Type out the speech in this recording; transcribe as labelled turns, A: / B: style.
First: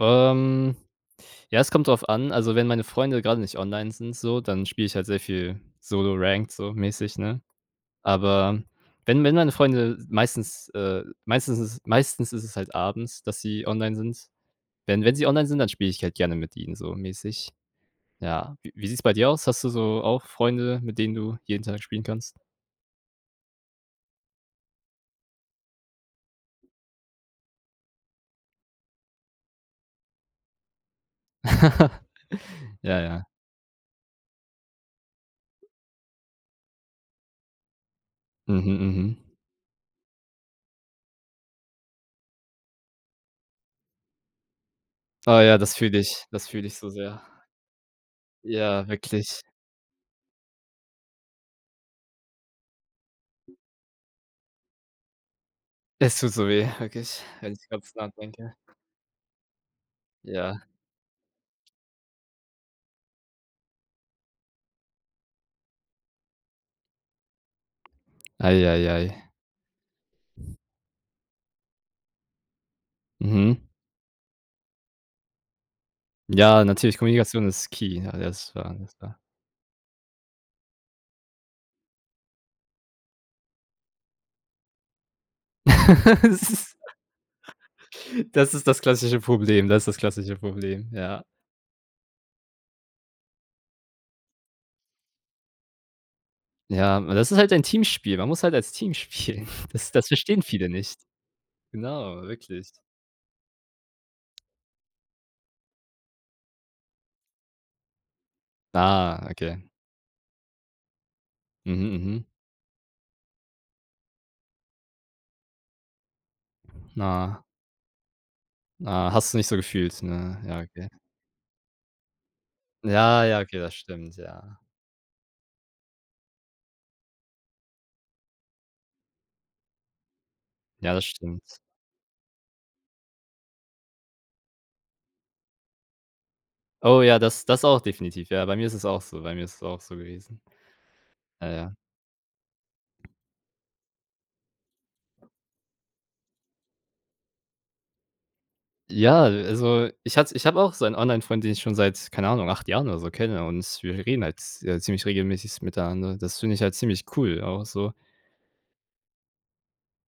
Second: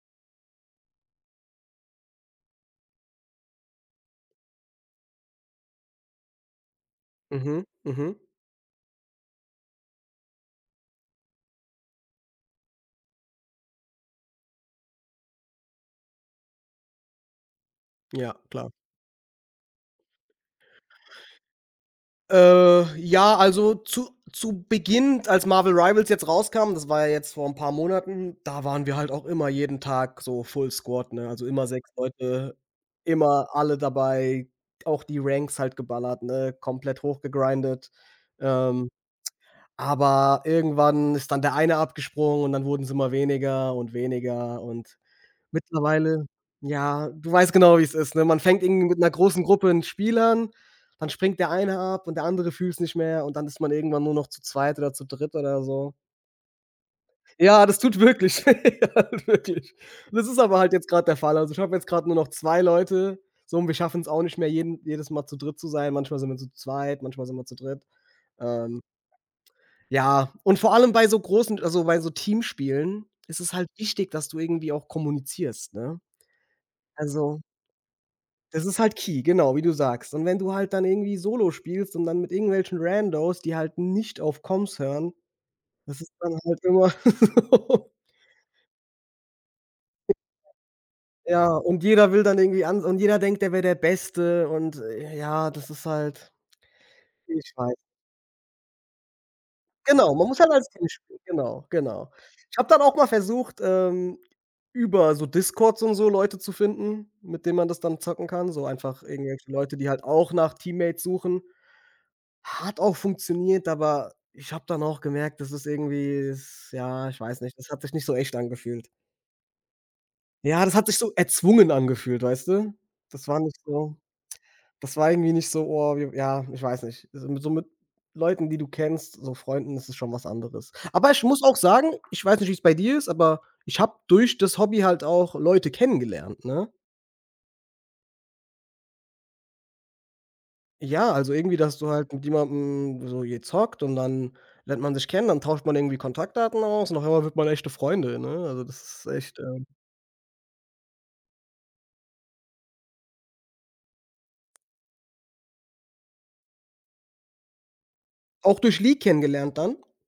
A: Ähm, ja, es kommt drauf an. Also wenn meine Freunde grade nicht online sind so, dann spiele ich halt sehr viel Solo Ranked so mäßig, ne?
B: Mhm, mhm.
A: Aber wenn wenn meine Freunde meistens äh, meistens ist meistens ist es halt abends, dass sie online sind. Wenn wenn sie online sind, dann spiele ich halt gerne mit ihnen so mäßig.
B: Ja,
A: Ja,
B: klar.
A: w wie sieht's bei dir aus? Hast du so auch Freunde, mit denen du jeden Tag spielen kannst?
B: Äh, ja, also zu zu Beginn, d als Marvel Rivals jetzt rauskam, das war ja jetzt vor 'n paar Monaten, da waren wir halt auch immer jeden Tag so Full Squad, ne? Also immer 6 Leute,
A: Ja, ja.
B: immer alle dabei, auch die Ranks halt geballert, ne, komplett hochgegrinded.
A: Mhm,
B: Ähm,
A: mhm.
B: aber irgendwann ist dann der eine abgesprungen und dann wurden's immer weniger und weniger und
A: Oh ja, das fühle ich,
B: mittlerweile
A: das fühle ich so
B: ja,
A: sehr.
B: du weißt genau, wie's ist, ne? Man fängt
A: Ja,
B: irgendwie mit 'ner
A: wirklich.
B: großen Gruppe 'n Spiel an, dann springt der eine ab und der andere fühlt's nicht mehr und dann ist man irgendwann nur noch zu zweit oder zu dritt oder so.
A: Es tut so weh, wirklich, wenn
B: Ja,
A: ich
B: das
A: grad
B: tut
A: so dran
B: wirklich
A: denke.
B: halt wirklich. Das ist aber
A: Ja.
B: halt jetzt grade der Fall. Also ich habe jetzt grade nur noch 2 Leute. So und wir schaffen's auch nicht mehr, jeden jedes Mal zu dritt zu sein. Manchmal sind wir zu zweit, manchmal sind wir zu dritt,
A: Ei,
B: ähm
A: ei, ei.
B: ja, und vor allem bei so großen also bei so Teamspielen ist es
A: Mhm.
B: halt wichtig, dass du irgendwie auch kommunizierst, ne?
A: Ja, natürlich,
B: Also
A: Kommunikation ist Key. Ja, das
B: Das
A: war.
B: ist halt
A: [unintelligible]
B: Key, genau wie du sagst. Und wenn du halt dann irgendwie solo spielst und dann mit irgendwelchen Randos, die halt nicht auf Coms hören, das ist dann
A: Das
B: halt
A: ist
B: immer so
A: das ist das klassische Problem. Das ist das
B: [unintelligible]
A: klassische Problem, ja.
B: Ja, und jeder will dann irgendwie an und jeder denkt, er wär der Beste und, äh, ja, das ist halt,
A: eJa, aber das ist
B: ich
A: halt ein
B: weiß
A: Teamspiel. Man muss halt als Team spielen. Das das
B: Genau, man muss
A: verstehen
B: halt als
A: viele
B: Team
A: nicht.
B: spielen. Genau, genau.
A: Genau,
B: Ich habe
A: wirklich.
B: dann auch mal versucht, ähm, über so Discords und so Leute zu finden, mit denen man das dann zocken kann. So einfach
A: Ah,
B: irgendwelche
A: okay.
B: Leute, die halt auch nach Teammates suchen.
A: Mhm, mhm.
B: Hat auch funktioniert, aber ich habe dann auch gemerkt, das ist irgendwie das ja, ich weiß
A: Na.
B: nicht, das hat sich nicht so echt angefühlt.
A: Ah, hast du nicht so gefühlt, ne? Ja,
B: Ja, das hat
A: okay.
B: sich so erzwungen angefühlt, weißt du?
A: Ja,
B: Das war
A: ja,
B: nicht
A: okay, das
B: so
A: stimmt, ja.
B: das war irgendwie nicht so: „Oh wir w“ ja, ich weiß nicht. So mi so mit Leuten, die du kennst, so Freunden, das ist schon was anderes.
A: Ja, das
B: Aber ich muss auch
A: stimmt.
B: sagen, ich weiß nicht, wie's bei dir ist, aber ich habe durch das Hobby halt auch Leute kennengelernt, ne?
A: Oh ja, das das auch definitiv. Ja, bei mir ist es auch so bei mir ist es auch so gewesen.
B: Ja, also
A: Ja,
B: irgendwie, da
A: ja.
B: hast du halt mit jemandem so gezockt und dann lernt man sich kennen, dann tauscht man irgendwie Kontaktdaten aus und auf einmal wird man echte Freunde, ne? Also das ist
A: Ja,
B: echt, ähm
A: also ich hatte ich habe auch so ein Online-Freund, den ich schon seit, keine Ahnung, 8 Jahren oder so kenne und wir reden halt z äh, ziemlich regelmäßig s miteinander. Das finde ich halt ziemlich cool auch so.
B: Auch durch League kennengelernt dann?